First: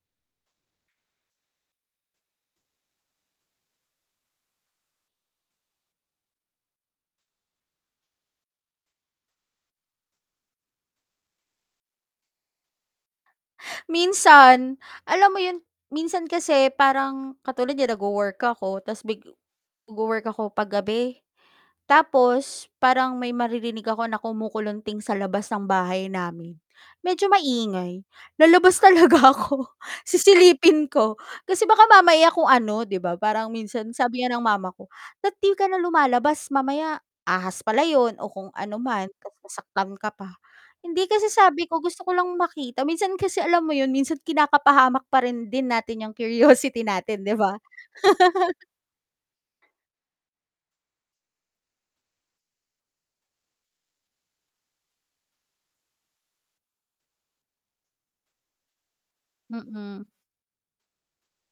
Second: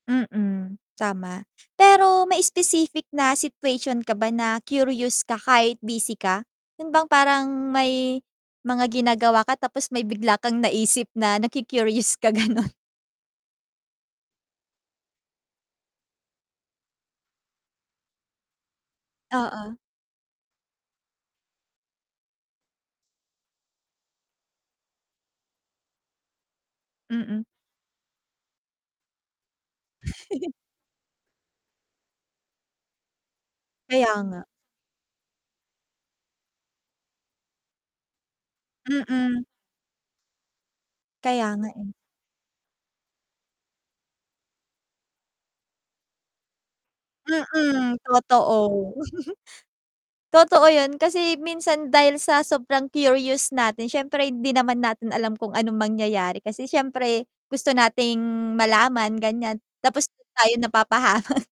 Mm, tama. Pero may specific na situation ka ba na curious ka kahit busy ka, yun bang parang may mga ginagawa ka tapos may bigla kang naisip na naku-curious ka gano'n? Minsan. Alam mo yun, minsan kasi parang katulad niyan nag-wo-work ako tapos bigla Oo. nag-wo-work ako 'pag gabi, tapos parang may maririnig ako na kumukulunting sa labas ng bahay namin, medyo Mm. maingay lalabas talaga ako sisilipin ko, kasi baka mamaya kung ano 'di ba, parang minsan Kaya sabi nga nga. ng mama ko, "Dapat 'di ka na lumalabas mamaya ahas pala yun o kung ano man, ta's Mm. nasaktan ka pa." Hindi kasi Kaya sabi nga ko eh. gusto ko lang makita, minsan kasi alam mo yun minsan kinakapahamak pa rin din natin yung curiosity natin, 'di ba? Mm, totoo. Totoo yun kasi minsan dahil sa sobrang curious natin, siyempre hindi naman natin alam kung anong mangyayari kasi syempre gusto nating malaman gan'yan, Mm. tapos tayo napapahama